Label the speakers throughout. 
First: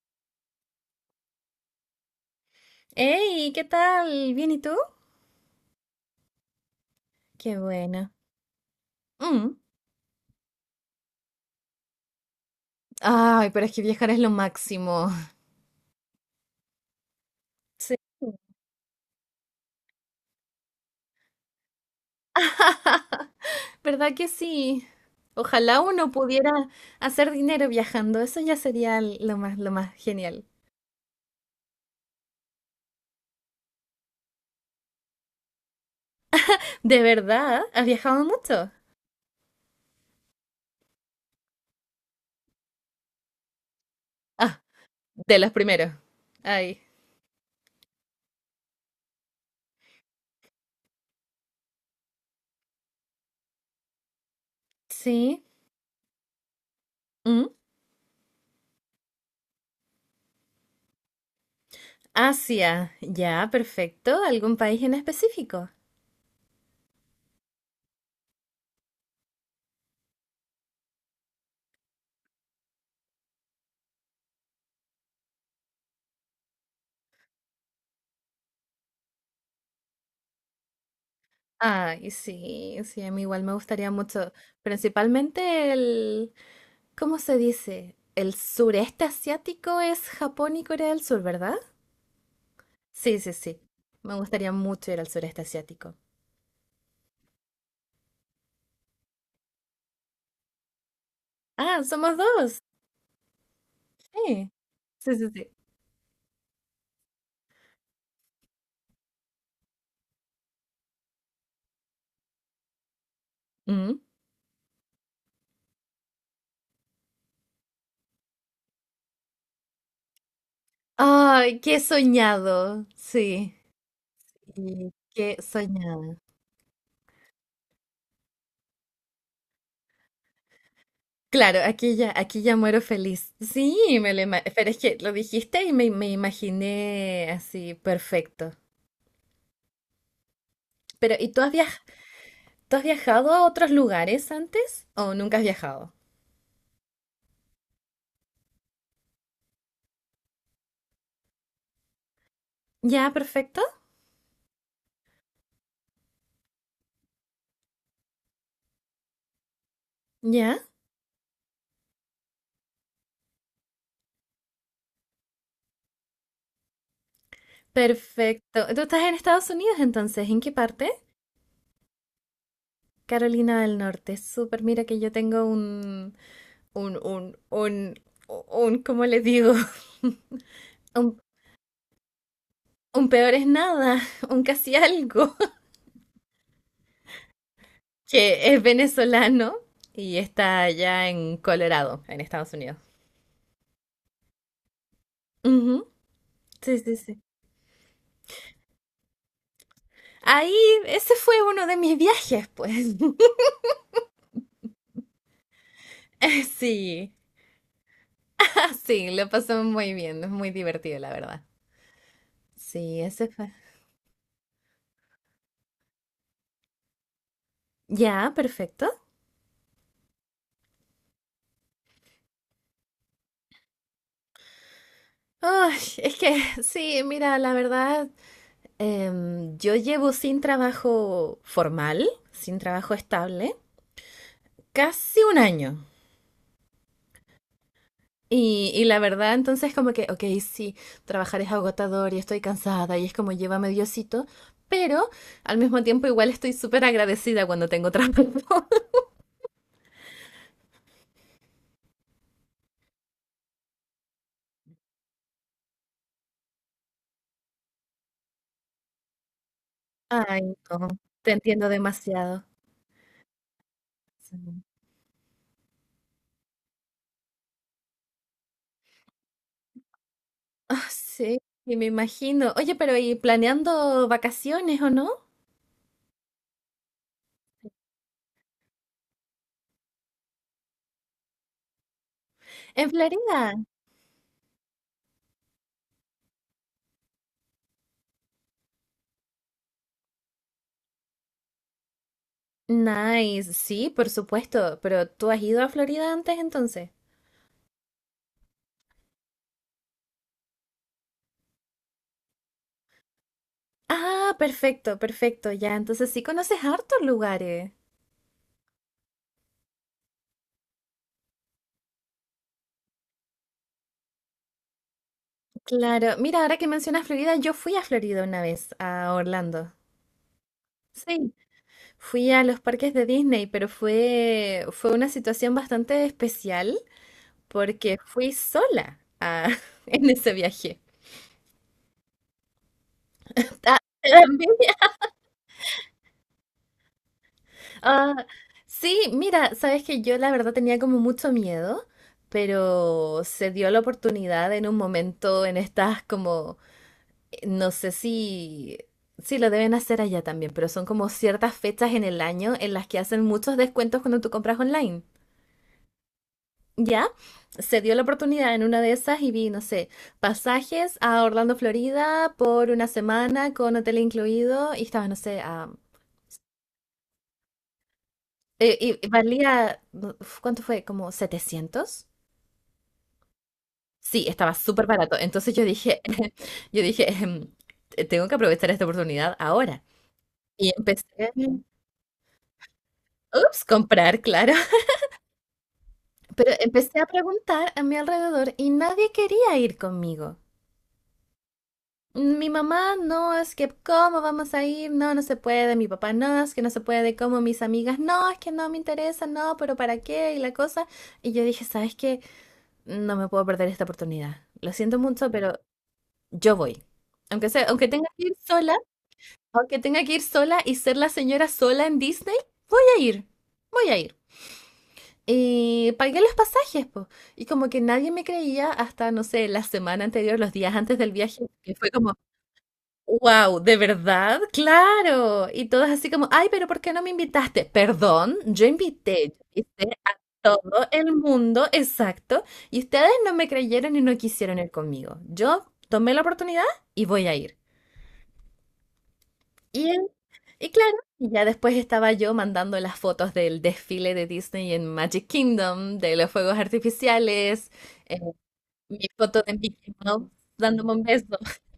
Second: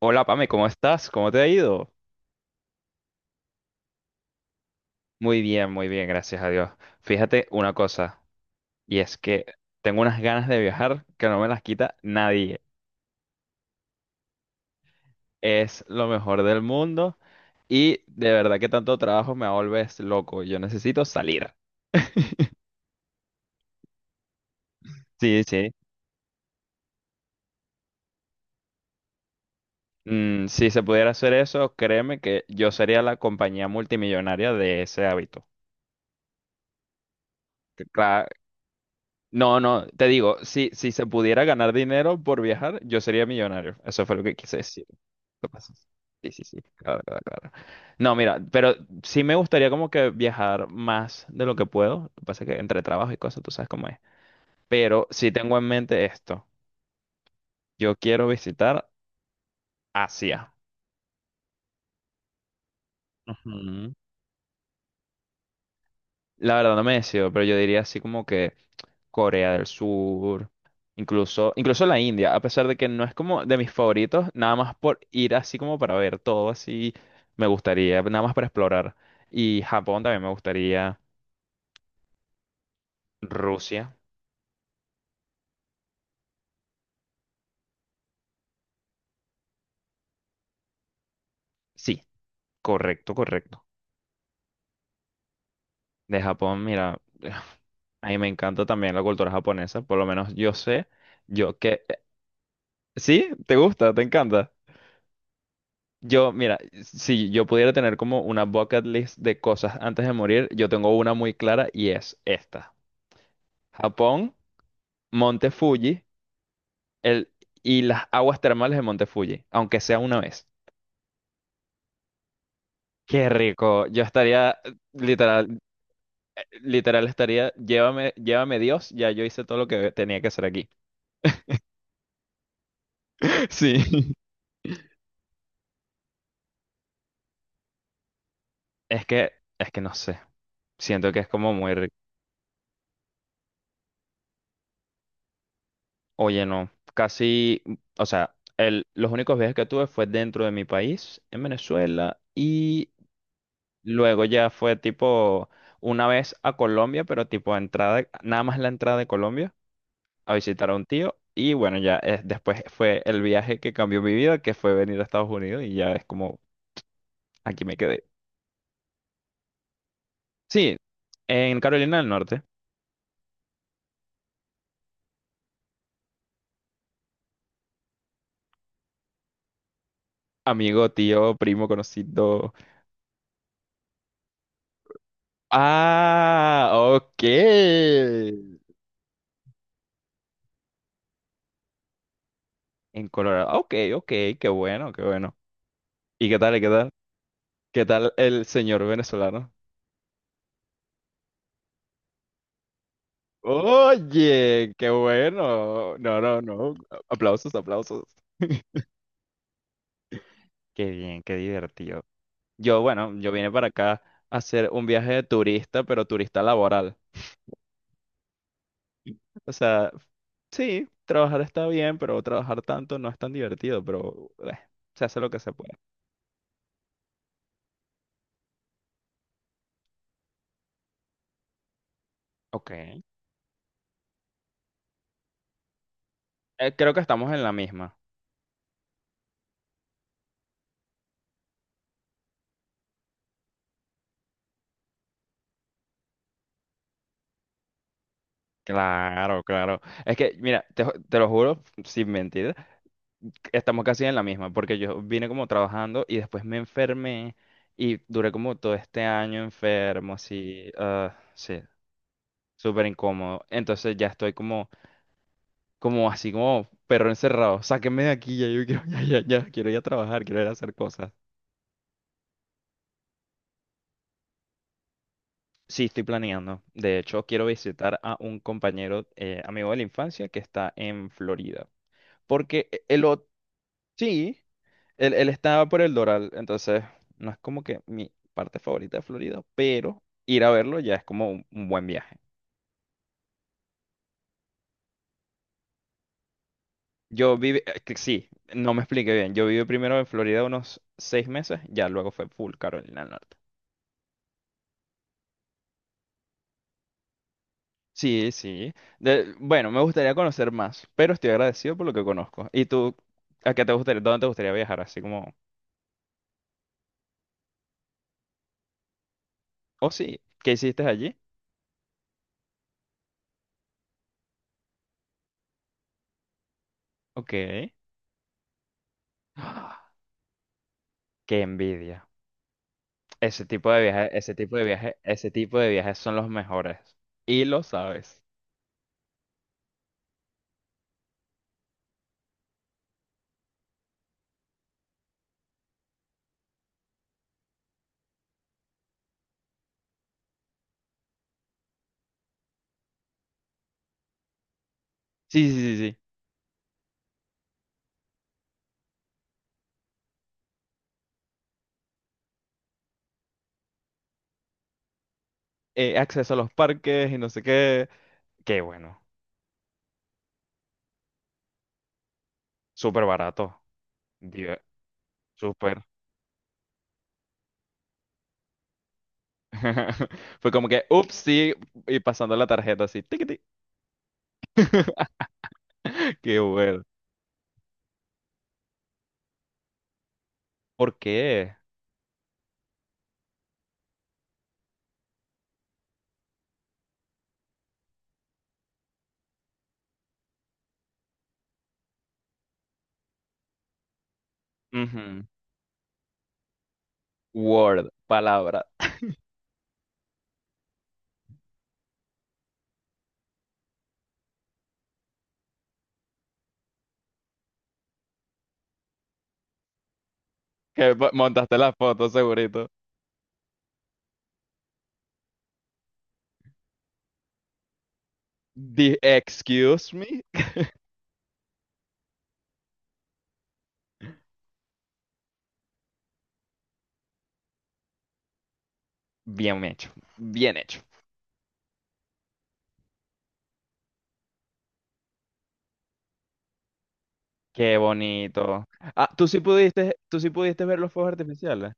Speaker 1: Hola Pame, ¿cómo estás? ¿Cómo te ha ido?
Speaker 2: Hey, ¿qué tal? ¿Bien y tú?
Speaker 1: Muy bien, gracias a Dios. Fíjate
Speaker 2: Qué
Speaker 1: una
Speaker 2: bueno.
Speaker 1: cosa, y es que
Speaker 2: Mm.
Speaker 1: tengo unas ganas de viajar que no me las quita nadie.
Speaker 2: Ay, pero es que viajar es lo máximo.
Speaker 1: Es lo mejor del mundo
Speaker 2: Sí.
Speaker 1: y de verdad que tanto trabajo me vuelves loco. Yo necesito salir.
Speaker 2: ¿Verdad que sí?
Speaker 1: Sí, sí.
Speaker 2: Ojalá uno pudiera hacer dinero viajando. Eso ya sería lo más genial.
Speaker 1: Si se pudiera hacer eso, créeme que yo sería la compañía multimillonaria de ese hábito.
Speaker 2: ¿De verdad?
Speaker 1: Que
Speaker 2: ¿Has viajado
Speaker 1: cla-
Speaker 2: mucho?
Speaker 1: No, no, te digo, si se pudiera ganar dinero por viajar, yo sería millonario. Eso fue lo que quise
Speaker 2: Ah,
Speaker 1: decir.
Speaker 2: de
Speaker 1: Lo
Speaker 2: los
Speaker 1: paso.
Speaker 2: primeros.
Speaker 1: Sí, sí, sí,
Speaker 2: Ay.
Speaker 1: claro, claro, claro. No, mira, pero sí me gustaría como que viajar más de lo que puedo. Lo que pasa es que entre trabajo y cosas, tú sabes cómo es. Pero sí
Speaker 2: Sí.
Speaker 1: tengo en mente esto.
Speaker 2: Mm.
Speaker 1: Yo quiero visitar Asia.
Speaker 2: Asia. Ya,
Speaker 1: Ujú.
Speaker 2: perfecto. ¿Algún país en específico?
Speaker 1: La verdad no me decido, pero yo diría así como que Corea del Sur, incluso la India, a pesar de que no es como de mis favoritos, nada más por ir así como para ver todo así, me gustaría, nada más para explorar. Y Japón también me gustaría,
Speaker 2: Ay, sí, sí, a mí igual me gustaría
Speaker 1: Rusia.
Speaker 2: mucho. Principalmente el, ¿cómo se dice? El sureste asiático es Japón y Corea del Sur, ¿verdad?
Speaker 1: Sí, Correcto,
Speaker 2: Sí, sí, sí.
Speaker 1: correcto.
Speaker 2: Me gustaría mucho ir al sureste asiático.
Speaker 1: De Japón, mira, a mí me encanta también la cultura japonesa, por lo menos yo sé, yo
Speaker 2: Ah,
Speaker 1: que...
Speaker 2: somos dos.
Speaker 1: ¿Sí? ¿Te gusta? ¿Te
Speaker 2: Sí,
Speaker 1: encanta?
Speaker 2: sí, sí, sí.
Speaker 1: Yo, mira, si yo pudiera tener como una bucket list de cosas antes de morir, yo tengo una muy clara y es esta.
Speaker 2: Mm.
Speaker 1: Japón, Monte Fuji, el, y las aguas termales de Monte Fuji, aunque sea una vez.
Speaker 2: Ay, qué soñado.
Speaker 1: Qué
Speaker 2: Sí.
Speaker 1: rico. Yo estaría,
Speaker 2: Y qué
Speaker 1: literal,
Speaker 2: soñado.
Speaker 1: literal, estaría, llévame, llévame Dios, ya yo hice todo lo que tenía que hacer aquí.
Speaker 2: Claro, aquí ya muero feliz. Sí, me
Speaker 1: Sí.
Speaker 2: lo pero es que lo dijiste y me imaginé así, perfecto.
Speaker 1: Es que, es que no sé. Siento
Speaker 2: Pero,
Speaker 1: que es
Speaker 2: ¿y
Speaker 1: como muy... re-
Speaker 2: tú has viajado a otros lugares antes? ¿O nunca has viajado?
Speaker 1: Oye, no. Casi, o sea, los únicos viajes que tuve fue dentro de mi país, en Venezuela, y
Speaker 2: Ya, perfecto.
Speaker 1: luego ya fue tipo una vez a Colombia, pero tipo entrada, nada más la entrada de Colombia a
Speaker 2: Ya.
Speaker 1: visitar a un tío. Y bueno, ya, después fue el viaje que cambió mi vida, que fue venir a Estados Unidos y ya es como, aquí me quedé.
Speaker 2: Perfecto. ¿Tú estás en Estados Unidos entonces? ¿En qué
Speaker 1: Sí,
Speaker 2: parte?
Speaker 1: en Carolina del Norte,
Speaker 2: Carolina del Norte. Súper, mira que yo tengo un, un, un, un, ¿cómo les digo?
Speaker 1: amigo,
Speaker 2: Un,
Speaker 1: tío, primo, conocido.
Speaker 2: un peor es nada, un casi algo,
Speaker 1: Ah, ok.
Speaker 2: que es venezolano y está allá en Colorado, en Estados Unidos.
Speaker 1: En Colorado. Ok, ok, qué bueno, qué bueno.
Speaker 2: Ujú,
Speaker 1: ¿Y qué tal, qué
Speaker 2: sí,
Speaker 1: tal?
Speaker 2: sí, sí.
Speaker 1: ¿Qué tal el señor venezolano?
Speaker 2: Ahí, ese fue uno de mis viajes, pues.
Speaker 1: Oye, qué bueno. No, no, no.
Speaker 2: Sí,
Speaker 1: Aplausos, aplausos.
Speaker 2: sí, lo pasó muy bien, es muy
Speaker 1: Qué
Speaker 2: divertido, la
Speaker 1: bien, qué
Speaker 2: verdad.
Speaker 1: divertido. Yo,
Speaker 2: Sí,
Speaker 1: bueno,
Speaker 2: ese
Speaker 1: yo vine
Speaker 2: fue.
Speaker 1: para acá a hacer un viaje de turista, pero turista laboral.
Speaker 2: Ya, perfecto.
Speaker 1: O sea, sí, trabajar está bien, pero trabajar tanto no es tan divertido, pero se hace lo que se puede.
Speaker 2: Ay, es que sí, mira, la verdad, yo llevo sin trabajo formal, sin
Speaker 1: Ok.
Speaker 2: trabajo estable, casi un año.
Speaker 1: Creo que estamos en la misma.
Speaker 2: Y la verdad, entonces como que, ok, sí, trabajar es agotador y estoy cansada y es como llévame Diosito, pero al mismo tiempo igual estoy súper agradecida cuando tengo trabajo.
Speaker 1: Claro, claro. Es que, mira, te lo juro, sin mentir, estamos casi en la misma, porque yo vine como trabajando y después me enfermé y duré como todo este año enfermo,
Speaker 2: Ay,
Speaker 1: así,
Speaker 2: no, te
Speaker 1: sí,
Speaker 2: entiendo demasiado.
Speaker 1: súper incómodo. Entonces ya estoy
Speaker 2: Sí.
Speaker 1: como, así como perro encerrado, sáquenme de aquí, ya yo quiero, ya, ya, ya, quiero ir a trabajar, quiero ir a hacer
Speaker 2: Ah,
Speaker 1: cosas.
Speaker 2: sí, y me imagino. Oye, pero ¿y planeando vacaciones o no?
Speaker 1: Sí, estoy planeando. De hecho, quiero visitar a un compañero, amigo de la infancia que está en Florida, porque
Speaker 2: ¿En
Speaker 1: el otro...
Speaker 2: Florida?
Speaker 1: Sí, Él estaba por el Doral, entonces no es como que mi parte favorita de Florida, pero ir a verlo ya es como un buen viaje.
Speaker 2: Nice, sí, por supuesto, pero ¿tú has ido a Florida antes entonces?
Speaker 1: Yo viví, que sí, no me expliqué bien. Yo viví primero en Florida unos 6 meses, ya luego fue full Carolina del Norte.
Speaker 2: Ah, perfecto, perfecto, ya, entonces sí conoces hartos lugares.
Speaker 1: Sí, sí. Bueno, me gustaría conocer más, pero estoy agradecido por lo que conozco. ¿Y tú, a qué te gustaría, dónde te gustaría viajar? Así como,
Speaker 2: Claro, mira, ahora que mencionas Florida, yo fui a Florida una vez, a Orlando.
Speaker 1: oh sí, ¿qué hiciste allí?
Speaker 2: Sí, fui a los parques de Disney, pero fue una situación bastante especial
Speaker 1: Ok.
Speaker 2: porque fui sola en ese viaje.
Speaker 1: ¡Qué envidia! Ese tipo de viajes, ese tipo de viajes, ese tipo de viajes son los mejores. Y lo
Speaker 2: Ah,
Speaker 1: sabes.
Speaker 2: sí, mira, sabes que yo la verdad tenía como mucho miedo, pero se dio la oportunidad en un momento en estas como, no sé si lo deben hacer allá también, pero son como ciertas fechas en el año en las que hacen muchos descuentos cuando tú compras online.
Speaker 1: Sí, sí, sí, sí.
Speaker 2: Ya, se dio la oportunidad en una de esas y vi, no sé, pasajes a Orlando, Florida por una semana con hotel incluido y estaba, no sé, a...
Speaker 1: Acceso a los parques y no sé qué. Qué bueno.
Speaker 2: Y, valía, ¿cuánto fue? ¿Como 700?
Speaker 1: Súper barato.
Speaker 2: Sí, estaba
Speaker 1: Dive-
Speaker 2: súper barato. Entonces yo
Speaker 1: Súper.
Speaker 2: dije, yo dije, "Tengo que aprovechar esta oportunidad ahora.
Speaker 1: Fue como
Speaker 2: Y
Speaker 1: que,
Speaker 2: empecé,
Speaker 1: ups, sí, y pasando la tarjeta así. Tiquití.
Speaker 2: ups, comprar, claro.
Speaker 1: Qué
Speaker 2: Pero
Speaker 1: bueno.
Speaker 2: empecé a preguntar a mi alrededor y nadie quería ir conmigo.
Speaker 1: ¿Por qué?
Speaker 2: Mi mamá, no, es que, ¿cómo vamos a ir? No, no se puede. Mi papá, no, es que no se puede. Como mis amigas, no, es que no me interesa, no, pero ¿para qué? Y la cosa. Y yo dije, ¿sabes qué? No me puedo perder esta oportunidad. Lo siento
Speaker 1: Ujú.
Speaker 2: mucho, pero yo voy. Aunque sea, aunque
Speaker 1: Word,
Speaker 2: tenga que ir
Speaker 1: palabra.
Speaker 2: sola, aunque tenga que ir sola y ser la señora sola en Disney, voy a ir, voy a ir. Y pagué los pasajes, po. Y como que nadie me creía hasta, no sé, la semana anterior, los días
Speaker 1: Que
Speaker 2: antes
Speaker 1: mo-
Speaker 2: del viaje,
Speaker 1: montaste la
Speaker 2: que fue
Speaker 1: foto,
Speaker 2: como,
Speaker 1: segurito.
Speaker 2: wow, ¿de verdad? Claro. Y todas así como, ay, pero ¿por qué no me invitaste? Perdón, yo invité, yo
Speaker 1: Excuse
Speaker 2: invité a
Speaker 1: me.
Speaker 2: todo el mundo, exacto. Y ustedes no me creyeron y no quisieron ir conmigo. Yo tomé la oportunidad y voy a ir.
Speaker 1: Bien hecho.
Speaker 2: Y, él-
Speaker 1: Bien
Speaker 2: y
Speaker 1: hecho.
Speaker 2: claro, y ya después estaba yo mandando las fotos del desfile de Disney en Magic Kingdom, de los fuegos artificiales,
Speaker 1: Qué
Speaker 2: eh,
Speaker 1: bonito.
Speaker 2: mi
Speaker 1: Ah,
Speaker 2: foto de Mickey
Speaker 1: tú sí
Speaker 2: Mouse
Speaker 1: pudiste ver los
Speaker 2: dándome un
Speaker 1: fuegos
Speaker 2: beso.
Speaker 1: artificiales.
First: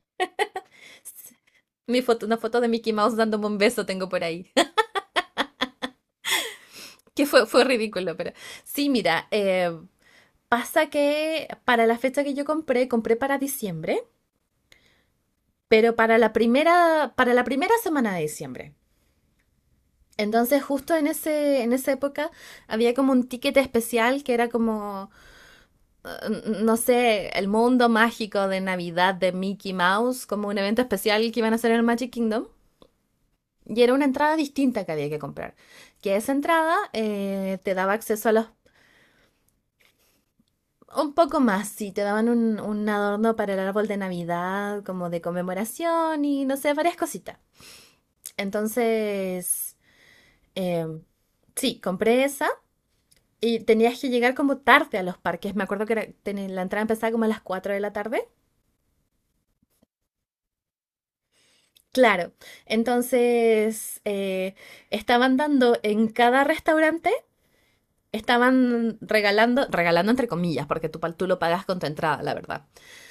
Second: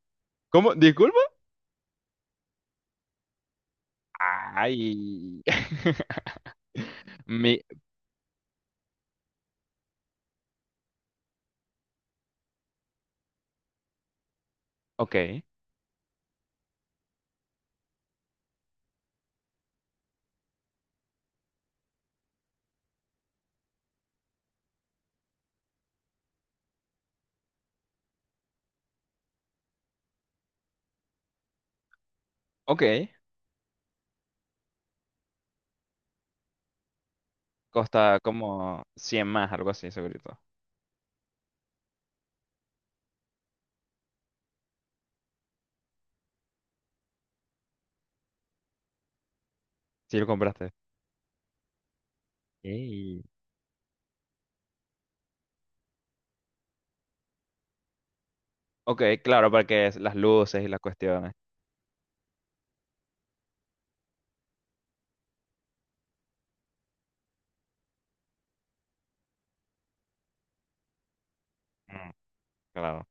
Speaker 1: ¿Cómo? ¿Disculpa?
Speaker 2: Mi foto, una foto de Mickey Mouse dándome un beso tengo por ahí.
Speaker 1: Ay.
Speaker 2: Que fue,
Speaker 1: Mi,
Speaker 2: fue ridículo, pero sí, mira, pasa que para la fecha que yo compré para diciembre,
Speaker 1: ok,
Speaker 2: pero para la primera semana de diciembre. Entonces, justo en ese, en esa época había como un ticket especial que era como, no sé, el mundo mágico de Navidad de Mickey Mouse, como un evento especial que iban a hacer en el Magic Kingdom.
Speaker 1: ok.
Speaker 2: Y era una entrada distinta que había que comprar. Que esa entrada te daba
Speaker 1: Costa
Speaker 2: acceso a los...
Speaker 1: como 100 más, algo así, segurito.
Speaker 2: Un poco más, sí, te daban un adorno para el árbol de Navidad, como de conmemoración y no sé, varias cositas. Entonces,
Speaker 1: Si lo compraste.
Speaker 2: eh, sí, compré esa.
Speaker 1: Ey.
Speaker 2: Y tenías que llegar como tarde a los parques. Me acuerdo que la entrada empezaba como a las 4 de la tarde.
Speaker 1: Ok, claro, porque es las luces y las cuestiones.
Speaker 2: Claro. Entonces, estaban dando en cada restaurante, estaban regalando, regalando entre comillas, porque tú lo pagas con tu
Speaker 1: Mm,
Speaker 2: entrada, la verdad.
Speaker 1: claro,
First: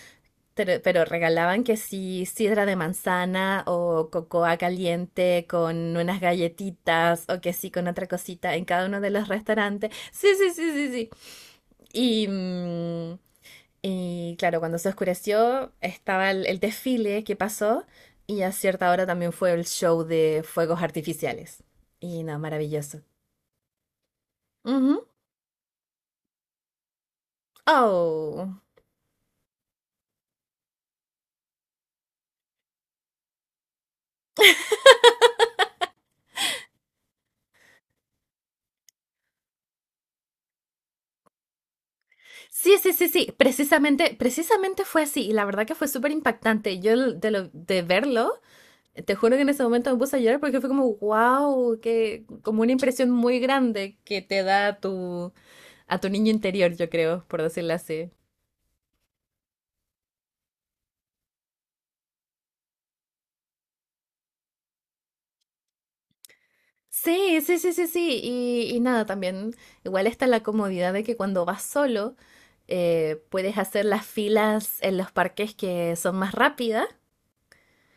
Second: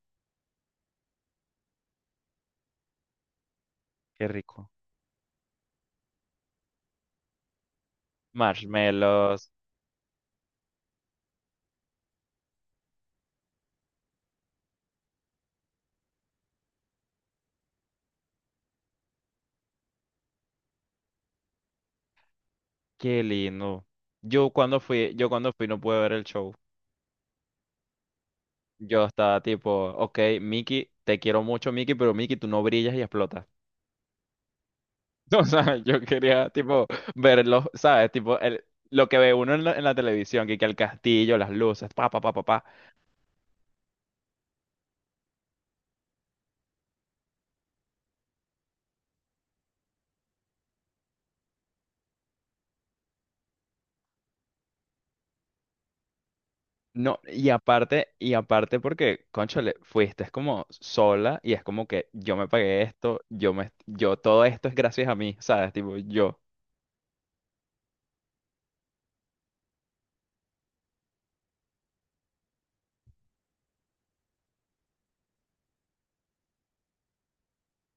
Speaker 2: Pero regalaban que sí sidra de manzana o
Speaker 1: qué
Speaker 2: cocoa
Speaker 1: rico.
Speaker 2: caliente con unas galletitas o que sí con otra cosita en cada uno de los
Speaker 1: Marshmallows,
Speaker 2: restaurantes. Sí, sí, sí, sí, sí. Y, mm, Y claro, cuando se oscureció estaba el desfile que pasó y a cierta hora también fue el show de fuegos artificiales. Y no, maravilloso.
Speaker 1: qué lindo.
Speaker 2: Ujú.
Speaker 1: Yo cuando fui no pude ver el show.
Speaker 2: Oh.
Speaker 1: Yo estaba tipo, ok, Mickey, te quiero mucho, Mickey, pero Mickey, tú no brillas y explotas. O sea, yo quería, tipo, verlos, ¿sabes? Tipo, lo que ve uno en la, televisión, que el castillo, las luces, pa, pa, pa, pa, pa.
Speaker 2: Sí, sí, sí, sí, precisamente, precisamente fue así y la verdad que fue súper impactante. Yo l- de, lo- de verlo, te juro que en ese momento me puse a llorar porque fue como, wow, que como una impresión muy grande que te da a tu niño interior, yo
Speaker 1: No,
Speaker 2: creo, por
Speaker 1: y
Speaker 2: decirlo
Speaker 1: aparte,
Speaker 2: así.
Speaker 1: y aparte porque, cónchale, fuiste es como sola y es como que yo me pagué esto, todo esto es gracias a mí, ¿sabes? Tipo,
Speaker 2: Sí, sí, sí, sí, sí. Y nada, también igual está la comodidad de que cuando vas solo puedes hacer las filas en los parques que son más rápidas.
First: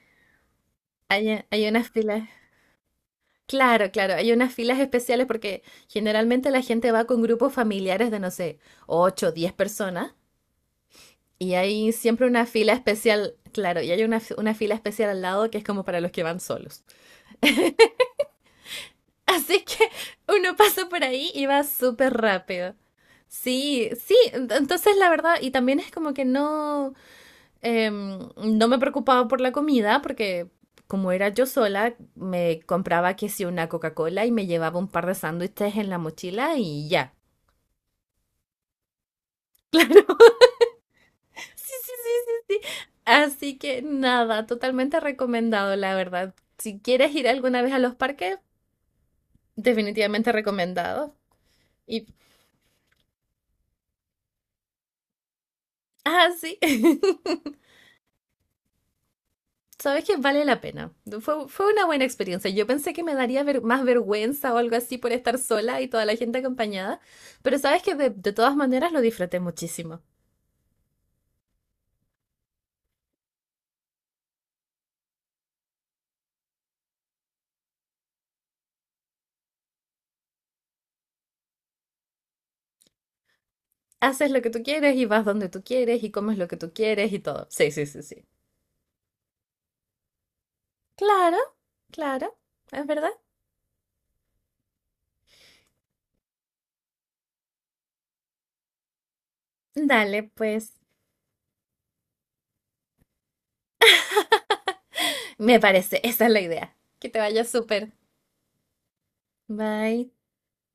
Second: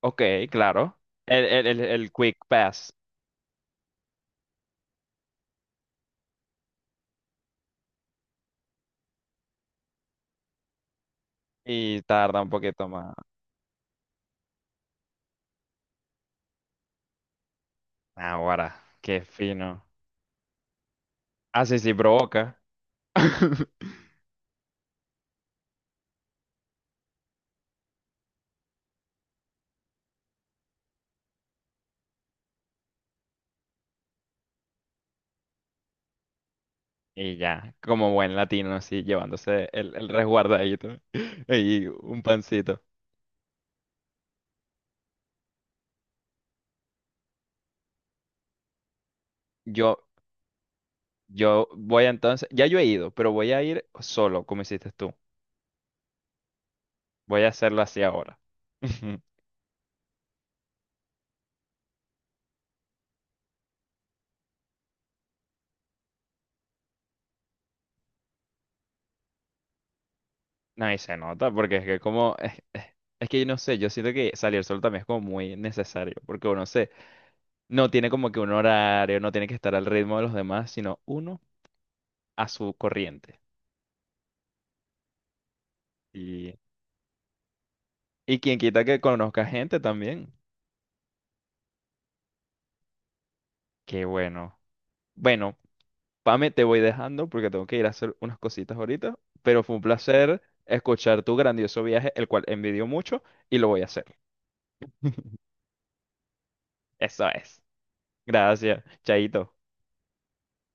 Speaker 1: ok, claro. El,
Speaker 2: Hay,
Speaker 1: el,
Speaker 2: hay
Speaker 1: el,
Speaker 2: unas
Speaker 1: el
Speaker 2: filas,
Speaker 1: quick pass
Speaker 2: claro, claro, hay unas filas especiales porque generalmente la gente va con grupos familiares de, no sé, 8, o 10 personas y hay
Speaker 1: y
Speaker 2: siempre
Speaker 1: tarda
Speaker 2: una
Speaker 1: un
Speaker 2: fila
Speaker 1: poquito más.
Speaker 2: especial, claro, y hay una fila especial al lado que es como para los que van solos.
Speaker 1: Ahora, qué
Speaker 2: Así
Speaker 1: fino.
Speaker 2: que uno pasa por ahí y va
Speaker 1: Ah, sí, sí,
Speaker 2: súper
Speaker 1: provoca.
Speaker 2: rápido. Sí, sí, entonces la verdad, y también es como que no, no me preocupaba por la comida, porque como era yo sola, me compraba que sí una Coca-Cola y me llevaba un par de sándwiches en la mochila y ya.
Speaker 1: Y ya, como buen latino, así, llevándose el resguardadito
Speaker 2: Sí, sí,
Speaker 1: y
Speaker 2: sí,
Speaker 1: un
Speaker 2: sí, sí.
Speaker 1: pancito.
Speaker 2: Así que nada, totalmente recomendado, la verdad. Si quieres ir alguna vez a los parques,
Speaker 1: Yo,
Speaker 2: definitivamente recomendado.
Speaker 1: yo voy
Speaker 2: Y,
Speaker 1: entonces, ya yo he ido, pero voy a ir solo, como hiciste tú.
Speaker 2: sí.
Speaker 1: Voy a hacerlo así ahora.
Speaker 2: Sabes que vale la pena. Fue una buena experiencia. Yo pensé que me daría más vergüenza o algo así por estar sola y toda la gente acompañada, pero sabes que de todas maneras lo disfruté muchísimo.
Speaker 1: No, y se nota, porque es que como, es que yo no sé, yo siento que salir solo también es como muy necesario, porque no tiene como que un horario, no tiene que estar al ritmo de los demás, sino uno a su corriente.
Speaker 2: Haces lo que tú quieres y vas donde tú quieres y comes lo que
Speaker 1: Y,
Speaker 2: tú quieres y todo. Sí, sí, sí, sí.
Speaker 1: y quien quita que conozca gente también.
Speaker 2: Claro, claro, es verdad.
Speaker 1: Qué bueno. Bueno. Pame, te voy dejando porque tengo que ir a hacer unas cositas ahorita, pero fue un
Speaker 2: Dale,
Speaker 1: placer
Speaker 2: pues.
Speaker 1: escuchar tu grandioso viaje, el cual envidio mucho y lo voy a hacer.
Speaker 2: Me parece, esa es la idea. Que te
Speaker 1: Eso
Speaker 2: vaya
Speaker 1: es.
Speaker 2: súper.
Speaker 1: Gracias. Chaito.
Speaker 2: Bye.